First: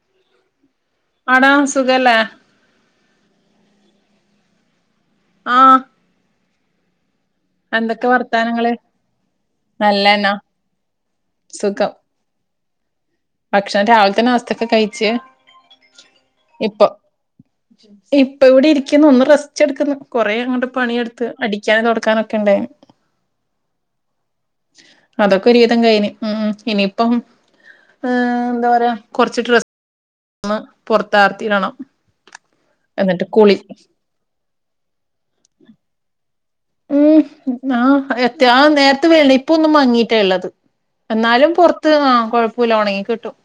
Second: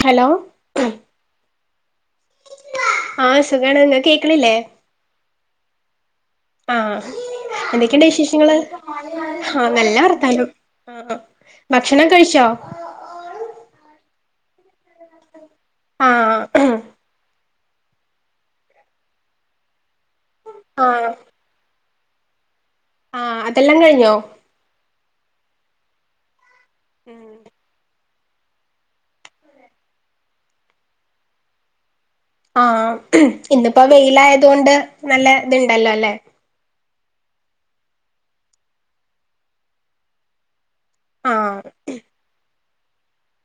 Hello ആടാ സുഖല്ലേ ആ സുഖാണെല്ലോ കേക്കണില്ലേ ആ ആ ആ എന്തൊക്കെയുണ്ട് വിശേഷങ്ങള് വർത്താനങ്ങള് ആ നല്ല നല്ലന്നാ വർത്താനം ആ സുഖം ഭക്ഷണം കഴിച്ചോ ഭക്ഷണം രാവിലെതെ നാസ്സ്ഥൊക്കെ കഴിച്ച്ച് ആഹ് ഇപ്പൊ ഇപ്പ ഇവിടെ ഇരിക്കുന്നു ഒന്ന് റസ്റ്റ് എടുക്കുന്നു കൊ കോറേ അങ്ങോട്ട ആഹ് പണിയെടുത്ത് അടിക്കാനെ തുട കക്കാനൊക്കെ ഉണ്ടായി ആഹ അതെല്ലാം കഴിഞ്ഞോ ഒക്കെ ഒരുവിധം കഴിഞ്ഞു ഇനിയിപ്പം ഏർ എന്താ പറയാ കുറച്ച് ഡ്രെസ്ന്ന് പുൊറത്തർത്തിടണം ആഹ ഇന്നിപ്പോ വെയിലായതുകൊണ്ട് നല്ല ഇത്ണ്ടല്ലോ അല്ലെ ഉം ആഹ എത്തി ആ നേരത്തെ വേണ ഇപ്പ ഒന്നും മങ്ങീട്ടാ ഉള്ളത് എന്നാലും ആഹ് പുറത്ത് കൊഴ പുല ഉണങ്ങി കിട്ടും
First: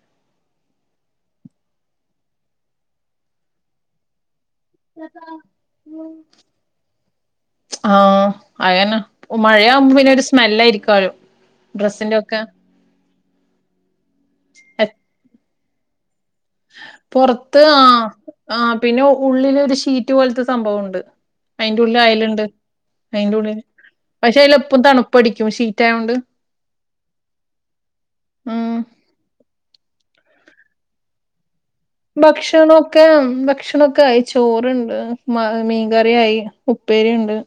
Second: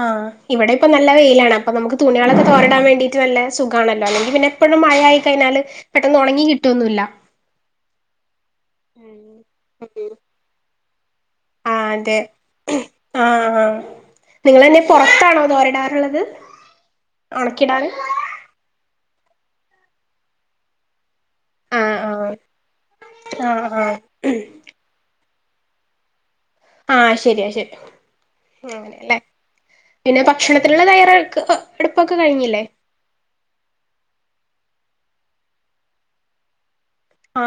ആഹ് ഇവിടെ ഇപ്പൊ നല്ല വെയിലാണ് അപ്പൊ നമുക്ക് തുണികളൊക്കെ തോരടാൻ വേണ്ടീട്ട് നല്ല സുഖമാണല്ലോ അല്ലെങ്കിൽ പിന്നെ ഇപ്പോഴും മഴ ആയി കഴിഞ്ഞാല് പെട്ടെന്ന് ഉണങ്ങി കിട്ടുവൊന്നല്ല ആഹ അതനെ മഴയാവുമ്പോ ഉം പിന്നെ ഒരു സ്മെല്ല ആായിരിക്കുംാലോ ആ അതെ ഡ്രസ്സിന്റെൊക്കെ നിങ്ങെന്നെ പുറത്താണോ എന്ന് പറ വിടാറുള്ളത് പുറത്ത് ആഹ ആ പിന്നെ ഉള്ളില ഒരു ഷീറ്റ് പോലത്തെ സംഭവംുണ്ട് ആ അയിന്റെ ഉള്ളിൽ ആ അയലുണ്ട് അയിന്റെ ആ ഉള്ളില് ആ പക്ഷെ അതില എപ്പും തണുപ്പ പഠിക്കും സീറ്റ ആയോണ്ട് ആഹ ശരിയാ ശരി ഉം അങ്ങനെല്ലേ പിന്നെ ഭക്ഷണത്തിലുള്ള തയറക്ക് ഭക്ഷണംൊക്കെ ഭക്ഷ ഭക്ഷണൊക്കെ ആയി ചോറണ്ട് മ മീൻകറിയായി ഉപ്പേരി ഉണ്ട് ആ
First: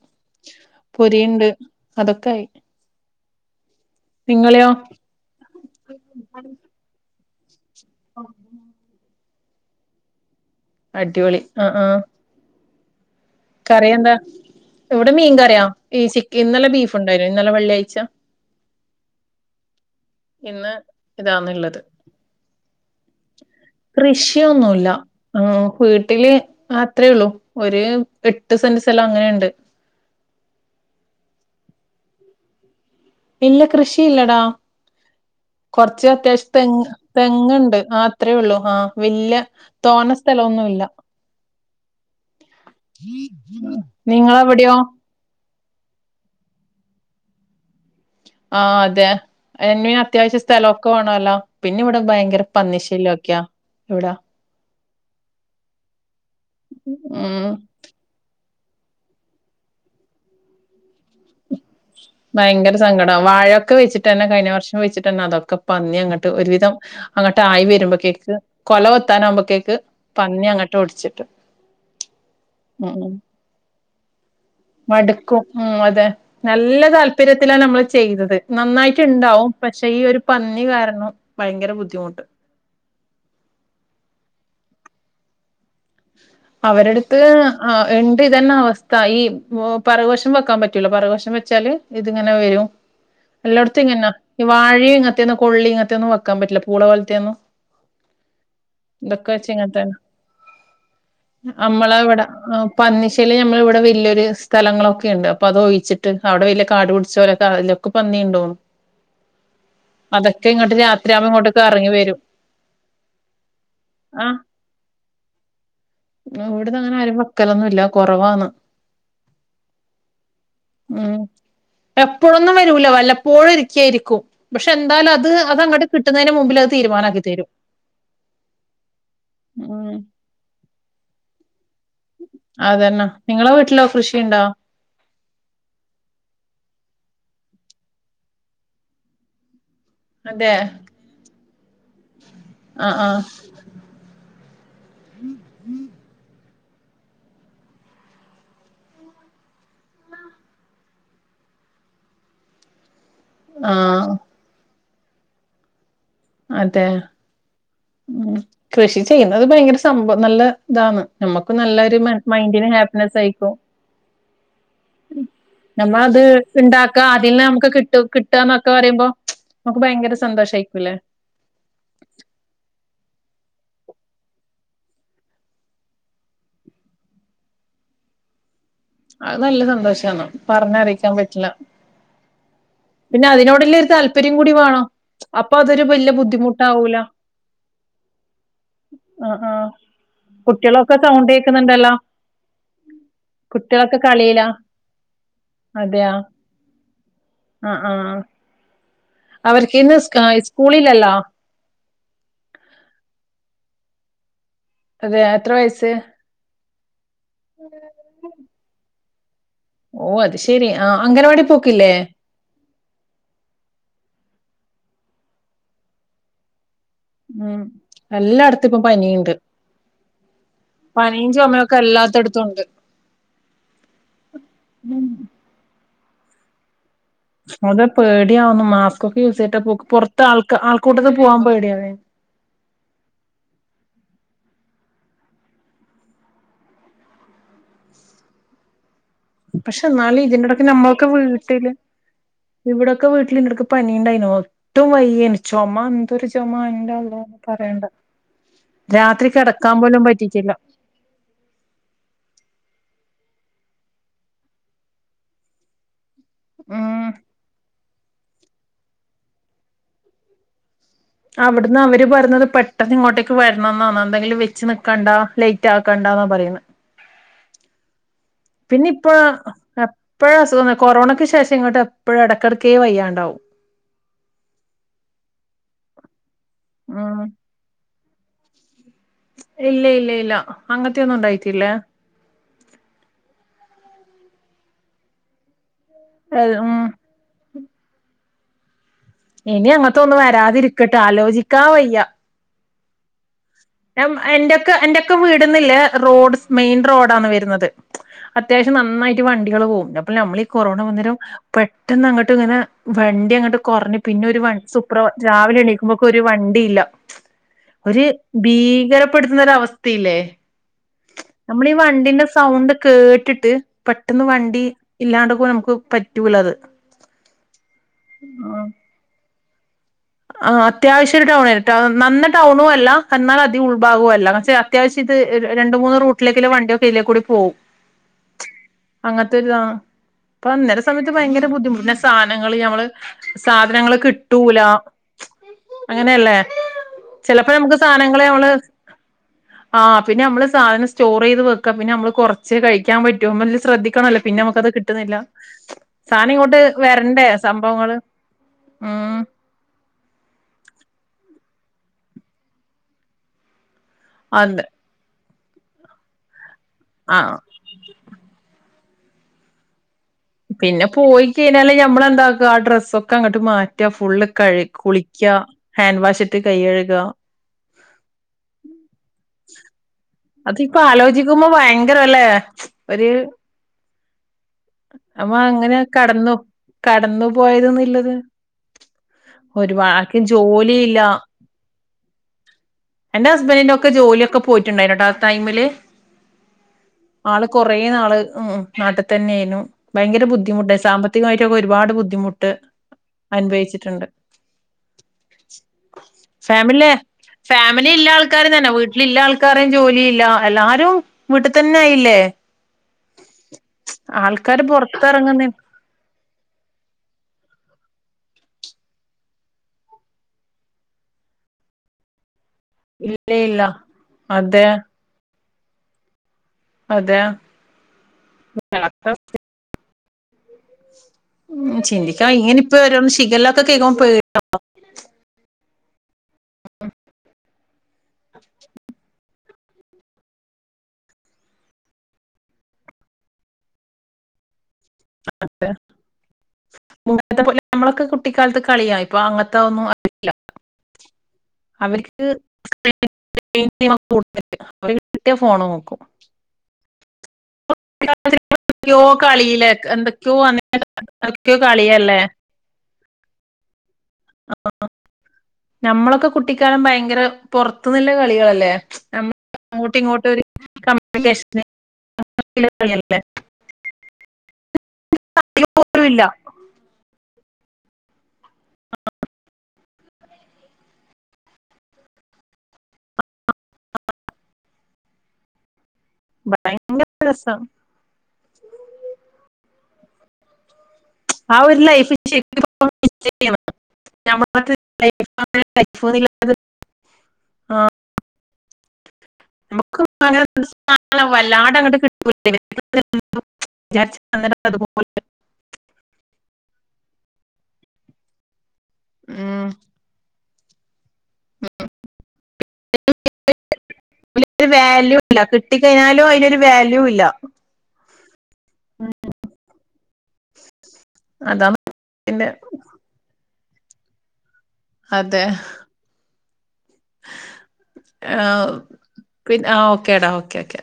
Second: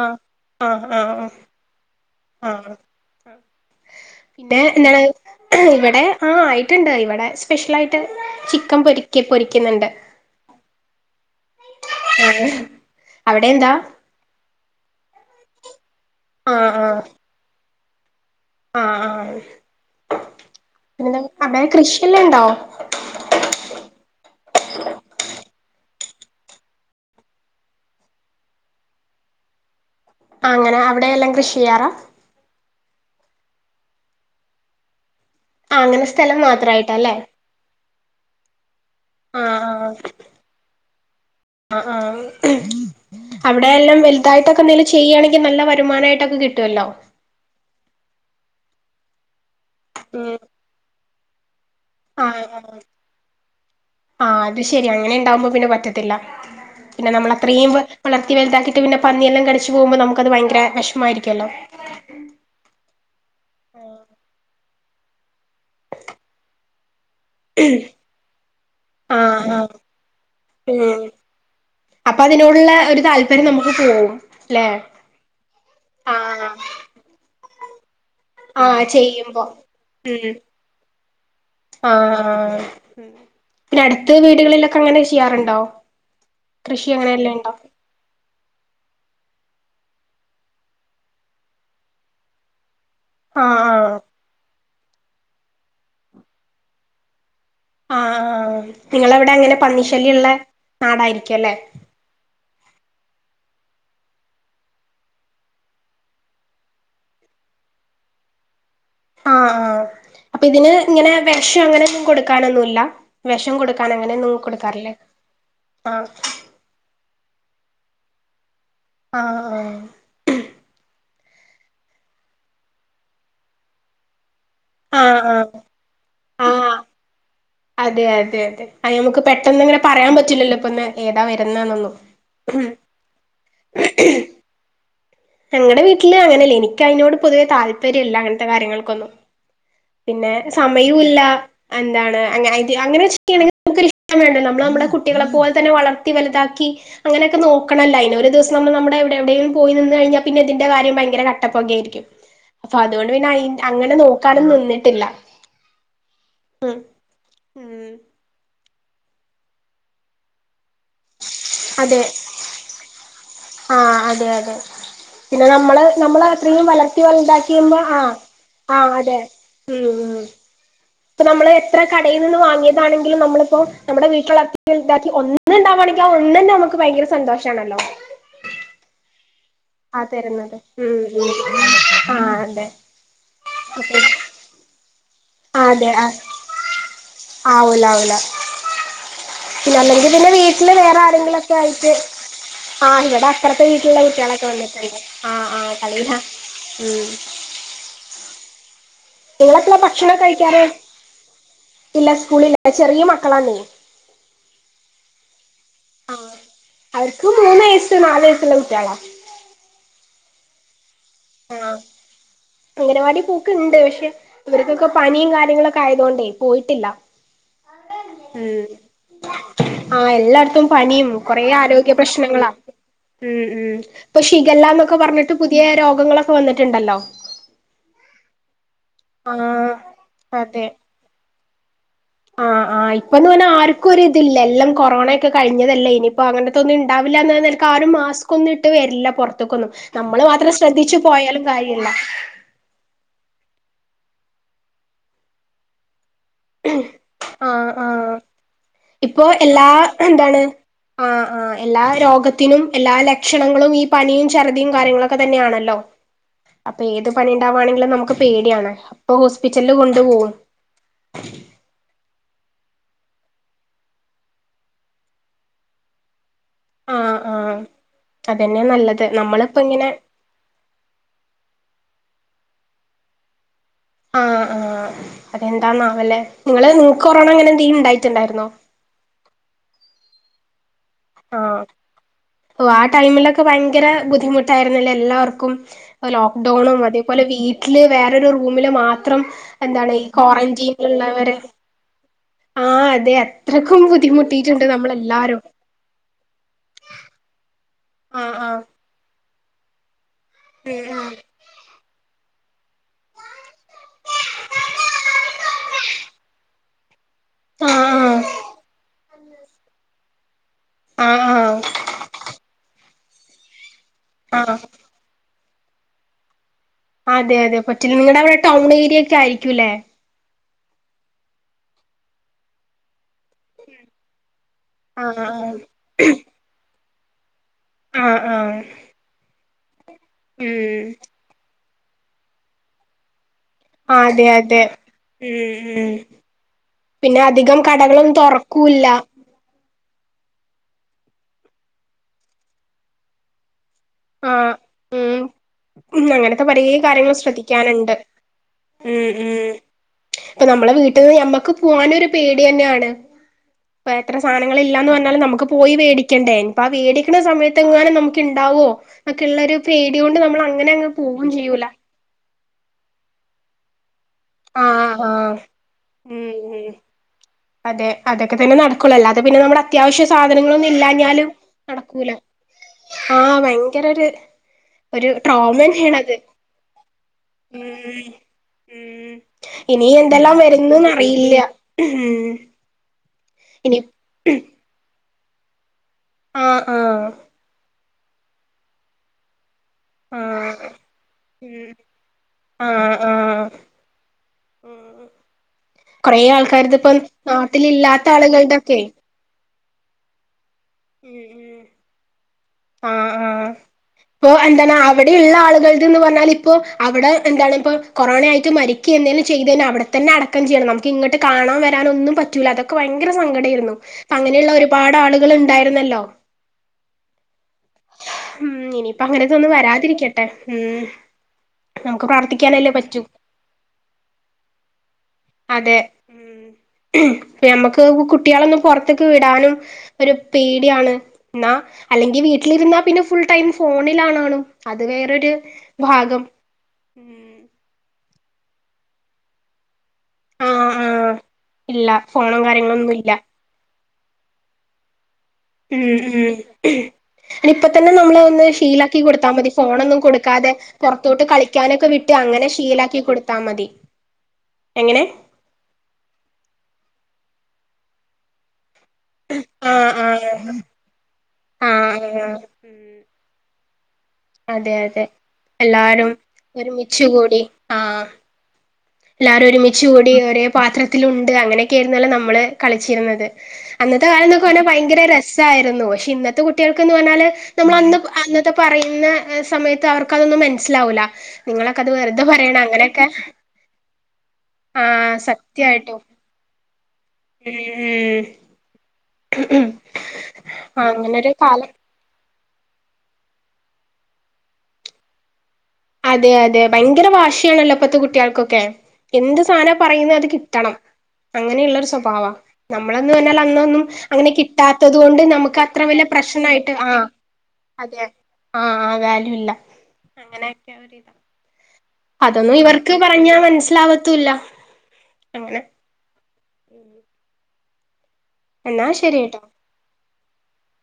ആ ആ ആ പൊരിുണ്ട് അതൊക്കെ ആയി ആ പിന്നെ നിങ്ങളെയോ [unintelligible] ഇവിടെ ആ ആയിട്ടുണ്ട് ഇവിടെ സ്പെഷ്യലായിട്ട് ചിക്കൻ പൊരി ക്ക് പൊരിക്കുന്നുണ്ട് അടിപൊളി ഏയ് കറി എന്താ? ഇവിടെ മീൻ കറി. [unintelligible] ഈ ചീക്ക ഇന്നെലെ ബീഫുണ്ടായിനു ഇന്നലെ വെള്ളിയാഴ് ച്ചം. ആഹ് ആഹ് ഇന്ന് പിന്നെ ന്താ [unintelligible] കൃഷിയെല്ലാം ഉണ്ടോ? കൃഷിയൊന്നുല്ല ആഹ് വീ വീട്ടില് അത്രയേ ഉള്ളൂ. ഒരു എട്ട് സെന്റ് സ്ഥലം അങ്ങനെണ്ട്. അങ്ങനെ അവിടെെല്ലാം കൃഷി ചെയ്യാറാ. ഇല്ല കൃഷിയില്ലടാ. ആഹ് അങ്ങനെ കുറച്ച് സ്ഥലം അത്യാവശ്യം തെങ്ങ് മാത്രായിട്ടല്ലേ തെങ്ങ്ണ്ട്. അത്രയേ ഉള്ളൂ. ആഹ് വലൃയ ആഹ് ആഹ് തോന്നെ സ്ഥലൊന്നുല്ല ആഹ് ആഹ് അവിടെ എല്ലാം വലുതായിട്ടൊക്കെ നിങ്ങളവിടെയോ? എന്തെലും ചെയ്യുകയാണെങ്കിൽ നല്ല വരുമാനമായിട്ടൊക്കെ കിട്ടൊല്ലോ. ആഹ് അതെ. എൻ അത്യാവശ്യ സ്ഥലൊക്കെവാണം. [unintelligible] ആഹ് ആഹ് ഇവിടെ അഹ് അത്ശരി. അങ്ങനെ ഉണ്ടാവുമ്പോ പിന്നെ പറ്റത്തില്ല. പിന്നെ നമ്മൾ ഉം അത്രയും വളർത്തി വലുതാക്കി പിന്നെ പന്നിയെല്ലാം കടിച്ച് പോകുബോ നമുക്കത് ഭയങ്കര വെഷ്മായിരിക്കല്ലോ. ഭയങ്കര സങ്കടാവും. വാഴൊക്കെ വെച്ചിട്ട് തന്നെ കഴിഞ്ഞ വർഷം വെച്ചിട്ട് തന്നെ അതൊക്കെ പന്നി അങ്ങട്ട് ഒരുവിധം അങ്ങട്ട് ആയി വരുമ്പോതേക്ക് കൊല ആഹ് ആഹ് കൊത്താനാവുമ്പോതേക്ക് പന്നി അങ്ങട്ട് ഉം ഒടിച്ചിട്ട്. അപ്പൊ അതിനോടുള്ള ഉം ഒരു ഉം. താല്പര്യം നമുക്ക് പോവും ല്ലേ മടുക്കും ഉം അതെ ആഹ് നല്ല താല്പര്യത്തിലാ നമ്മള് ചെയ്തത് ആഹ് ചെയ്യുമ്പോ നന്നായിട്ട്ണ്ടാവും പക്ഷെ ഈ ഒരു ഉം പന്നി കാരണം ഭയങ്കര ബുദ്ധിമുട്ട്. ആഹ് പിന്നെ അടുത്ത വീടുകളിലൊക്കെ അങ്ങനെ ചെയ്യാറുണ്ടോ? കൃഷി അവരട്ത്ത് അങ്ങനെയെല്ലാം ഉണ്ടോ ആഹ് ഇണ്ട് ഇതന്നെ അവസ്ഥ ഈ ഓ പറകുവശം വെക്കാൻ പറ്റൂല. പറകുവശം വെച്ചാല് ഇതിങ്ങനെ വരും. ആഹ് എല്ലാട്ത്തും ഇങ്ങനാ ഈ വാഴ ഇങ്ങനത്തെന്നും കൊളളി ഇങ്ങനെതെന്നും വെക്കാൻ പറ്റൂല. പൂളപോലത്തേന്നും. ആഹ് ആഹ് നിങ്ങളവിടെ അങ്ങനെ പന്നിശല്യള്ള നാടായിരിക്കും അല്ലേ നമ്മളവിടെ പന്നിശലൃം നമ്മളിവി അവിടെ വല്ല്യരു സ്ഥലങ്ങളൊക്കെ ഇണ്ട് അപ്പൊ അത് ഒഴിച്ചിട്ട് അവിടെ വല്ല്യ കാട് പിടിച്ച പോലൊക്കെ അതിലൊക്കെ പന്നിണ്ടോവും ആഹ് ആഹ് അപ്പൊ ഇതിന് ഇങ്ങനെ രാത്രിയാകുമ്പോ ഇങ്ങോട്ടൊക്കെ വെഷം അങ്ങനെ ഇറങ്ങി ഒന്നും വരും കൊടുക്കാനൊന്നുല്ല വെഷം കൊടുക്കാൻ അങ്ങനെ കൊടുക്കാറില്ലേ ആഹ് മൂട്ത്ത ആരും വെക്കലൊന്നുല്ല കുറവാന്ന് ആഹ്ആഹ് ഉം എപ്പോഴൊന്നും വരൂല്ല വല്ലപ്പോഴും ഒരിക്കെയാ യിരിക്കും. പക്ഷെ എന്താലും ആഹ് അത് ആഹ് അത് അങ്ങട്ട് കിട്ടുന്നതിന് മുമ്പിൽ അത് ആഹ് തീരുമാനാക്കി തരും അതെ അതെ അതെ അ നമക്ക് പെട്ടെന്ന് അങ്ങനെ ഉം പറയാൻ പറ്റില്ലല്ലോ ഇപ്പന്ന് ഏതാ വരുന്നേനൊന്നും അതന്നാ നിങ്ങളെ വീട്ടിലോ കൃഷിണ്ടോ ഞങ്ങളടെ വീട്ടില് അങ്ങനെയല്ല എനിക്കയ്നോട് പൊതുവേ താല്പര്യല്ല അങ്ങനത്തെ കാര്യങ്ങൾക്കൊന്നും പിന്നെ അതെ സമയല്ല എന്താണ് ആഹ് അങ്ങനെ ആഹ് ചെയ്യണമെങ്ക [unintelligible] നമുക്ക [unintelligible] ഇഷ്ട വേണ്ട [unintelligible] [inaudible] കുട്ടികളെ പോലെ തന്നെ വളർത്തി വലുതാക്കി അങ്ങനെയൊക്കെ നോക്കണല്ലൊ അയ്നെഒരു ദിവസം നമ്മ നമ്മടെ എവിടെ എവിടെ പോയി നിന്ന് കഴിഞ്ഞാൽ പിന്നെ ഇതിന്റെ കാര്യം ഭയങ്കര കട്ടപ്പൊകെ ആയിരിക്കും ഫ അതോണ്ട് പിന്നെ അയ് അങ്ങനെ ആഹ് നോക്കാണുന്നിന്ന് ട്ടില്ല അതെ ഉം കൃഷി ചെയ്യുന്നത് ഭയങ്കര സംഭവ നല്ല ഇതാണ് നമുക്ക് നല്ലരു മൈന്ഡിന് ഹാപ്പിനെസ്സ് ആയിക്കും ആ അതെ അതെ പിന്നെ നമ്മള് നമ്മൾ നമ്മളത് അത്രയും ഇണ്ടാക്ക വളർത്തി അതിൽന്ന് വലുതാക്കി നമുക്ക് മ്പൊ കിട്ടു കിട്ടാന്നൊക്കെ ആഹ് അതെ ഉം ഉം ഉം ല്ലെ ഇപ്പൊ നമ്മള് എത്ര കടയിൽ നിന്ന് വാങ്ങിയതാണെങ്കിലും നമ്മളിപ്പോ നമ്മുടെ വീട്ടിലുള്ളാക്ക ഒന്ന ഉണ്ടാവാവാണെങ്കി ആ ഒന്നന്നെ നമുക്ക് ഭയങ്കര സന്തോഷാണല്ലോ അഹ് നല്ല ആ സന്തോഷാന്നു തരുന്നത് പറഞ്ഞ ഉം അറിയിക്കാൻ ഉം പറ്റില്ല ആ അതെ പിന്നെ അതിനോട്‌ ള്ളൊരു അതെ താല്പര്യം കൂടി വേണം അപ്പൊ അതൊരു അതെ ആ വല്യ ബുദ്ധിമുട്ടാവൂല ആവൂലാ വൂല ആ ആ പിന്നെ അല്ലെങ്കി പിന്നെ വീട്ടില് കുട്ടികളൊക്കെ വേറെ സൗണ്ട് ആരെങ്കിലൊക്കെ ആയിട്ട് കേക്കുന്നുണ്ടല്ലോ ആ ഹ് ഇവിടെ അത്ര ഇപ്പ കുട്ടികളൊക്കെ വീട്ടിലുള്ള കുട്ട്യേളൊക്കെ കളിയിലാ വന്നിട്ട് ആ ഹ് ആഹ് കളില അതെയാ ഉം [inaudible] അവർക്ക് നിങ്ങളെപ്പളാ ഇന്ന് ഭക്ഷണം സ്ക കഴിക്കാർ സ്കൂളില്ലല്ലോ ഇല്ല സ്കൂള്ല്ല ചെറിയ മക്കളാണ് ഏത്ര വയസ് ആഹ് അവർക്ക് മൂന്ന് വയസ്സ് നാലു വയസ്സുള്ള കുട്ടികളാ ഓ അത് ശരിയാ ആഹ് അംഗനവാടി പൂക്ക് ഉണ്ട് പക്ഷെ അവർക്കൊക്കെ പനിയും കാര്യങ്ങളൊക്കെ ആയതുകൊണ്ടേ പോയിട്ടില്ല ഉം ഉം എല്ലായിടത്തും ഇപ്പൊ പനിയുണ്ട് ആഹ് എല്ലായിടത്തും പനിയും കൊറേ ചുമയൊക്കെ ആരോഗ്യ എല്ലാത്തടത്തും പ്രശ്നങ്ങളാണ് ഉണ്ട് ഉം ഉം ഇപ്പോ ശിഖല്ലന്നൊക്കെ ഉം പറഞ്ഞിട്ട് പുതിയ രോ മുഖങ്ങളൊക്കെ വന്നിട്ടുണ്ടല്ലോ അത പേടിയാവുന്നു മാസ്കൊക്കെ യൂസ് ആഹ് ചെയ്ട്ട പുറത്ത് ആൾ അതെ ആൾക്കൂട്ട പോകാൻ പേടി ടിയാണ് ആഹ് ആഹ് ഇപ്പൊ എന്ന് പറഞ്ഞാ ആർക്കും ഒരി ഇതില്ല എല്ലാം കൊറോണയൊക്കെ കഴിഞ്ഞതല്ലേ ഇനിയിപ്പോ അങ്ങനത്തെൊന്നും ഇണ്ടാവില്ല എക്കക്ക് ആരും മാസ്ക് ഒന്നും ഇട്ട് വരില്ല പുറത്തേക്കൊന്നും പക്ഷെ എന്നാലും നമ്മള് മാത്രം ഇതിന്റെടക്ക് ശ്രദ്ധിച്ചു നമ്മക്ക് പോയാലും വീട്ടില് കാര്യല്ല ഇവിടൊക്കെ വീട്ടില് ഇട പണിണ്ടയ്നു ഒട്ടും വൈ്യന ചോമാ ആഹ് ആഹ് ഇപ്പൊ രാത്രി എല്ലാ കിടക്കാൻ പോലും എന്താണ് പറ്റിട്ടില്ല ആഹ് ആഹ് എല്ലാ രോഗത്തിനും എല്ലാ ഭക്ഷണങ്ങളും ഈ പനിയും ചറദിയും കാര്യങ്ങളൊക്കെ തന്നെയാണല്ലോ അപ്പൊ ഉം ഏത് പണി ഉണ്ടാവാണെങ്കിലും നമുക് പേടിയാണ് അപ്പൊ ഹോസ്പിറ്റലില് കൊണ്ടു പോകും അവിടുന്ന് അവര് പറ ത് പെട്ടെന്ന് ഇങ്ങോട്ടേക്ക് വരണം എന്നാ എന്തങ്കിലും വെച്ച് നിൽക്കണ്ട ലേറ്റ് ആക്കണ്ടാന്നാ പറയുന്ന ആഹ് ആഹ് അതന്നെ പിന്ന നല്ലത് ഇപ്പോ നമ്മളിപ്പോ ഇങ്ങനെ എപ്പഴ അസുഖ കൊറോണക്ക് ശേഷം ഇങ്ങോട്ട് ഇപ്പോഴ ഇടയ്ക്കിടക്കയേ വയ്യാണ്ടാവും ആഹ് ആഹ് അതെന്താന്നാവലെ നിങ്ങള് നിങ്ങക്ക് ഉം കൊറോണ അങ്ങെ എന്ത [unintelligible] ണ്ടായിരുന്നോ ഇല്ല ഇല്ല ഇല്ല അങ്ങനത്തെയൊന്നും ആഹ് ഉണ്ടായിട്ടില്ലേ ഒ ആ ടൈമില് ഭയങ്കര ബുദ്ധിമുട്ടായിരുന്നില്ലേ എല്ലാവർക്കും ലോക്ക്ഡൗണും ഉം അതേപോലെ വീ ട്ടില് വേറൊരു റൂമില് മാ ഇനി അങ്ങത്തെ ഒന്നും വരാതിരിക്കട്ടെ ആലോചിക്കാ വയ്യ ആഹ് അതെ അത്രക്കും ബുദ്ധിമുട്ടിയിട്ടുണ്ട് എന്റെക്കെ എന്റെക്കെ നമ്മളെല്ലാരും വീടന്നില്ലേ റോഡ് മെയിൻ റോഡാണ് വരുന്നത് ആഹ് ആഹ് അത്യാവശ്യം നന്നായി- വണ്ടിക-ളെ പോവുലോ നമ്മളെ ഈ കൊറോണ വന്നേരം പെട്ടന്ന് അങ്ങോട്ട് ഇങ്ങനെ വണ്ടി അങ്ങോട്ട് കുറഞ്ഞു പിന്നെ ഒരു വ സൂപ്ര രാവിലെ എണീക്കുമ്പോക്ക ഒരു വണ്ടി ഇല്ല. ആഹ് ഒരു ഭീകരപ്പെടുത്തുന്ന ഒരവസ്ഥല്ലേ ആഹ് ആഹ് നമ്മളെ ഈ ആഹ് വണ്ടിന്റെ സൗണ്ട് കേട്ടിട്ട് പെട്ടെന്ന് ആഹ് വണ്ടി ഇല്ലാണ്ട് പോ നമു പറ്റുല്ലത് അതെ അതെ പറ്റില നിങ്ങളുടെ അവിടെ ടൗൺ ഏരിയ ഒക്കെ ആയിരിക്കും ആയിരിക്കുലേ ആ അത്യാവശ്യ ഒരു ടൗൺ ആ നന്ന ടൗണും അല്ല എന്നാലൽ അതി ഉൾഭാഗവും അല്ല അത്യാവശ്യ ഇത് ആഹ് ആഹ് രണ്ട് മൂന്ന് റൂട്ടിലേക്കെ വണ്ടി യിലെ കൂടി പോകവും ആഹ് ആഹ് അപ്പും ചില ഉം സമയത്ത് ഭയങ്കര ബുദ്ധിമുട്ട- പിന്നെ സാധനങ്ങള് ഞമ്മള് സാധനങ്ങള് ആഹ് അതെ കിട്ടൂല അതെ ഉം ഉം അങ്ങനെയല്ലേ പിന്നെ ചിലപ്പോ അധികം കടകളൊന്നും തൊറക്കൂല്ല ആഹ് പിന്നെ നമ്മള് സാധനം സ്റ്റോർ ചെയ്ത് വെക്ക പിന്നെ നമ്മള് കുറച്ചെ കഴിക്കാൻ പറ്റും ശ്രദ്ധിക്കണല്ലോ പിന്നെ ആഹ് നമുക്കത് കിട്ടുന്നില്ല ഉം ഉം സാന അങ്ങനത്തെ ഇങ്ങോട്ട് പലേ കാര്യങ്ങൾ വരണ്ടേ സംഭവങ്ങ ശ്രദ്ധിക്കാനുണ്ട് ഉം ഇപ്പൊ നമ്മളെ വീട്ടിൽന്ന് ഞമ്മക്ക് പോകൻരു പേടിയന്നെയാണ് ഇപ്പൊ എത്ര അത് സാധനങ്ങളല്ലാന്ന് പറഞ്ഞാലും നമുക്ക് പോയി വേടിക്കേണ്ടേ അപ്പം ആഹ് വേടിക്കുന്ന ആ സമയത്ത് എങ്ങനെ നമുക്ക്ണ്ടാവോ ഒക്കെള്ള ഒരു പേടി പിന്നെ അങ്ങ് പോവും പോയി ചെയ്യൂല കഴിഞ്ഞാല് ഞമ്മളെന്താ ആഹ് ഡ്രസ്സൊക്കെ അങ്ങോട്ട് മാറ്റും ആഹ് ആഹ് ഉം വാഷിട്ട് കൈ ഉം കഴുക അതെ അതൊക്കെ തന്നെ നടക്കൂളല്ല അത പിന്നെ നമ്മുടെ അത്യാവശ്യം സാധനങ്ങളൊന്നും അതിപ്പോ ഇല്ലഞ്ഞാലും ആലോചിക്കുമ്പോ നടക്കൂല ഭയങ്കരല്ലേ ഒരു ആഹ് ഭയങ്കര ഒരു ഒരു നമ്മ ട്രോമ അങ്ങനെ തന്നെയണത് കടന്നു കടന്നു ഉം ഉം ഇനി ഒരുപാർക്കും എന്തെല്ലാം വരുന്നന്ന് ജോലിയില്ല അറിയില്ല ഉം എന്റെ ഹസ്ബൻന്റിന്റെറെ ഇനി ഒക്കെ ജോലിയൊക്കെ പോയിട്ടുണ്ടായിനുട്ടോ ടൈമില് ആഹ് ആഹ് ആള് കൊറേ നാള് ഉം നാട്ടി തന്നെന്നു ഭയങ്കര ആഹ് ബുദ്ധിമുട്ട സാമ്പത്തികമായിട്ടൊക്കെ ഉം ഒരുപാട് ബുദ്ധിമുട്ട് ആഹ് ആഹ് അനുഭവിച്ചിട്ട്ണ്ട് ഉം കൊറേ ആൾക്കാര്ത് ഫാമിലെ ഇപ്പം ഫാമിലി നാട്ടിലില്ലാത്ത ല്ലെ ആൾക്കാര് തന്നെ ആളുകൾതൊക്കെ വീട്ടിലിള്ളാൾ ക്കാറൻ ജോലിയില്ല എല്ലാരും ഉം ഉം വീട്ട്തന്നായില്ലേ ആഹ് ആഹ് ഇപ്പൊ എന്താണ് അവടി ള്ളെ പുറത്തിറങ്ങുന്ന ആളുകൾത് ന്ന് പർഞ്ഞാലിപ്പൊ അവടെ എന്താണ് പ്പൊ കൊറോണായിട്ട് മരിക്കെ എന്തേലും ചെയ്തഴ്ഞ്ഞാ അവടെ തന്നെ അടക്കം ചെയ്യണം നമക്ക് ഇങ്ങട്ട് കാണാൻ വരാനൊന്നും പറ്റൂല്ല അതൊ ക്കെ ഭയങ്കര ഇല്ല ഇല്ല സങ്കടേര്ന്നു അപ്പങ്ങനെള്ള അതെ ഒരുപാട് ആള്കള് ഉണ്ടായിരുന്നല്ലോ അതെ ഉം ഇനിയിപ്പോ അങ്ങനെത്തൊന്നും വരാതിരിക്കട്ടെ. ഉം ഉം നമുക്ക് ചിന്തിക്കാ ഇങ്ങനെ പ്രാർത്ഥിക്കാനല്ലേ ഇപ്പ പറ്റു ഓരോന്ന് ശിഖല്ലൊക്കെ കേൾക്കുമ്പോ അതെ പ്പ ഞമ്മക്ക് കുട്ട്യെളൊന്നും പൊർത്ത്ക്ക് വിടാനും ഒര് പേട്യാണ്. ന്നാ അല്ലെങ്കി വീട്ടിലിര്ന്നാ പിന്നെ ഫുൾ ടൈം ഫോണിലാണാ ണും അത് വേറൊരു പേടിയാ ഭാഗം ഉം ട്ടിക്കാലത്ത് കളിയാ ഇപ്പോ അങ്ങൻത്തൊന്നും അ ആഹ് ആഹ് ഇല്ല, അവർക്ക് ഫോണും കാര്യങ്ങളൊന്നുല്ല [inaudible] ഫോണ് ഉംഹ് നോക്കും ഉംഹ് യ്ന് ഇപ്പ തന്നെനമ്മളൊന്ന് എന്തൊക്കെയോ ശീലാക്കികൊടുത്താമതി കളിയില് ഫോണൊന്നും എന്തൊക്കെയോ കൊടുക്കാതെ പൊർത്തോട്ട് എന്തൊക്കെയോ കളിക്കാനൊക്കെ കളിയല്ലേ വിട്ട്, അങ്ങനെ ശീലാക്കി കൊടുത്താമതി ആഹ് ഞമ്മളൊക്കെ കുട്ടിക്കാലം ഭ ഭയ്ങ്കര പൊർത്ത്ന്ന്ല്ലെ കളികളല്ലേ നമ്മ ആഹ് ആഹ് അങ്ങോട്ടുമിങ്ങോട്ടൊര് കമ്യൂണിക്കേഷേന് ആഹ് ആഹ് [unintelligible] കളിയല്ലേ അതെയതെ എല്ലാരും ഇല്ല ഒരുമിച്ചുകൂടി ആഹ് എല്ലാരും ഒരുമിച്ചു കൂടി ഒരേപാത്രത്തിലുണ്ട് അങ്ങനെയൊക്കെയായിരുന്നല്ലോ നമ്മള് കളിച്ചിരുന്നത്. അന്നത്തെ കാലന്നൊക്കെ പർഞ്ഞാ ഭയങ്കര രസായിരുന്നു പഷ് ഇന്നത്തെ കുട്ട്യേൾക്ക്ന്ന് ഭയങ്കര പർഞ്ഞാല് രസം നമ്മളന്ന് അന്നത്തെ പറയുന്ന സമയത്ത് അവർ ക്കതൊന്നും മനസ്സിലാവൂല്ല ആ ഒരു നിങ്ങളൊക്കെത് ലൈഫ് വെറുതെ പറയണ ശരിക്കും അങ്ങനെക്കെ [inaudible] ഉം ഉം നമുക്ക് [unintelligible] അങ്ങനൊരു കാലം വല്ലാടങ്ങോട് കി [unintelligible] അതെയതെ ഭയങ്കര വാശിയണല്ലോ ഇപ്പളത്തെ കുട്ടികൾക്കൊക്കെ ഉം എന്തുസാധനാ പറയുന്നത് അതുകി ട്ടണം അങ്ങനെയ്ള്ളൊരു സ്വ അങ്ങനെ ഒരു വാല്യൂ ഇല്ല കിട്ടിക്കഴിഞ്ഞാലും അതിനൊരു വാല്യൂ ഇല്ല [unintelligible] അതാം അതൊന്നു ഇവർക്ക് പറഞ്ഞാ മൻസ്സ് ലാവത്തുല്ല അതെ അങ്ങനെ ആ എന്നാ ശരിട്ടോ പിന്നെ ആ ഓക്കേടാ ഓക്കെ ഓക്കെ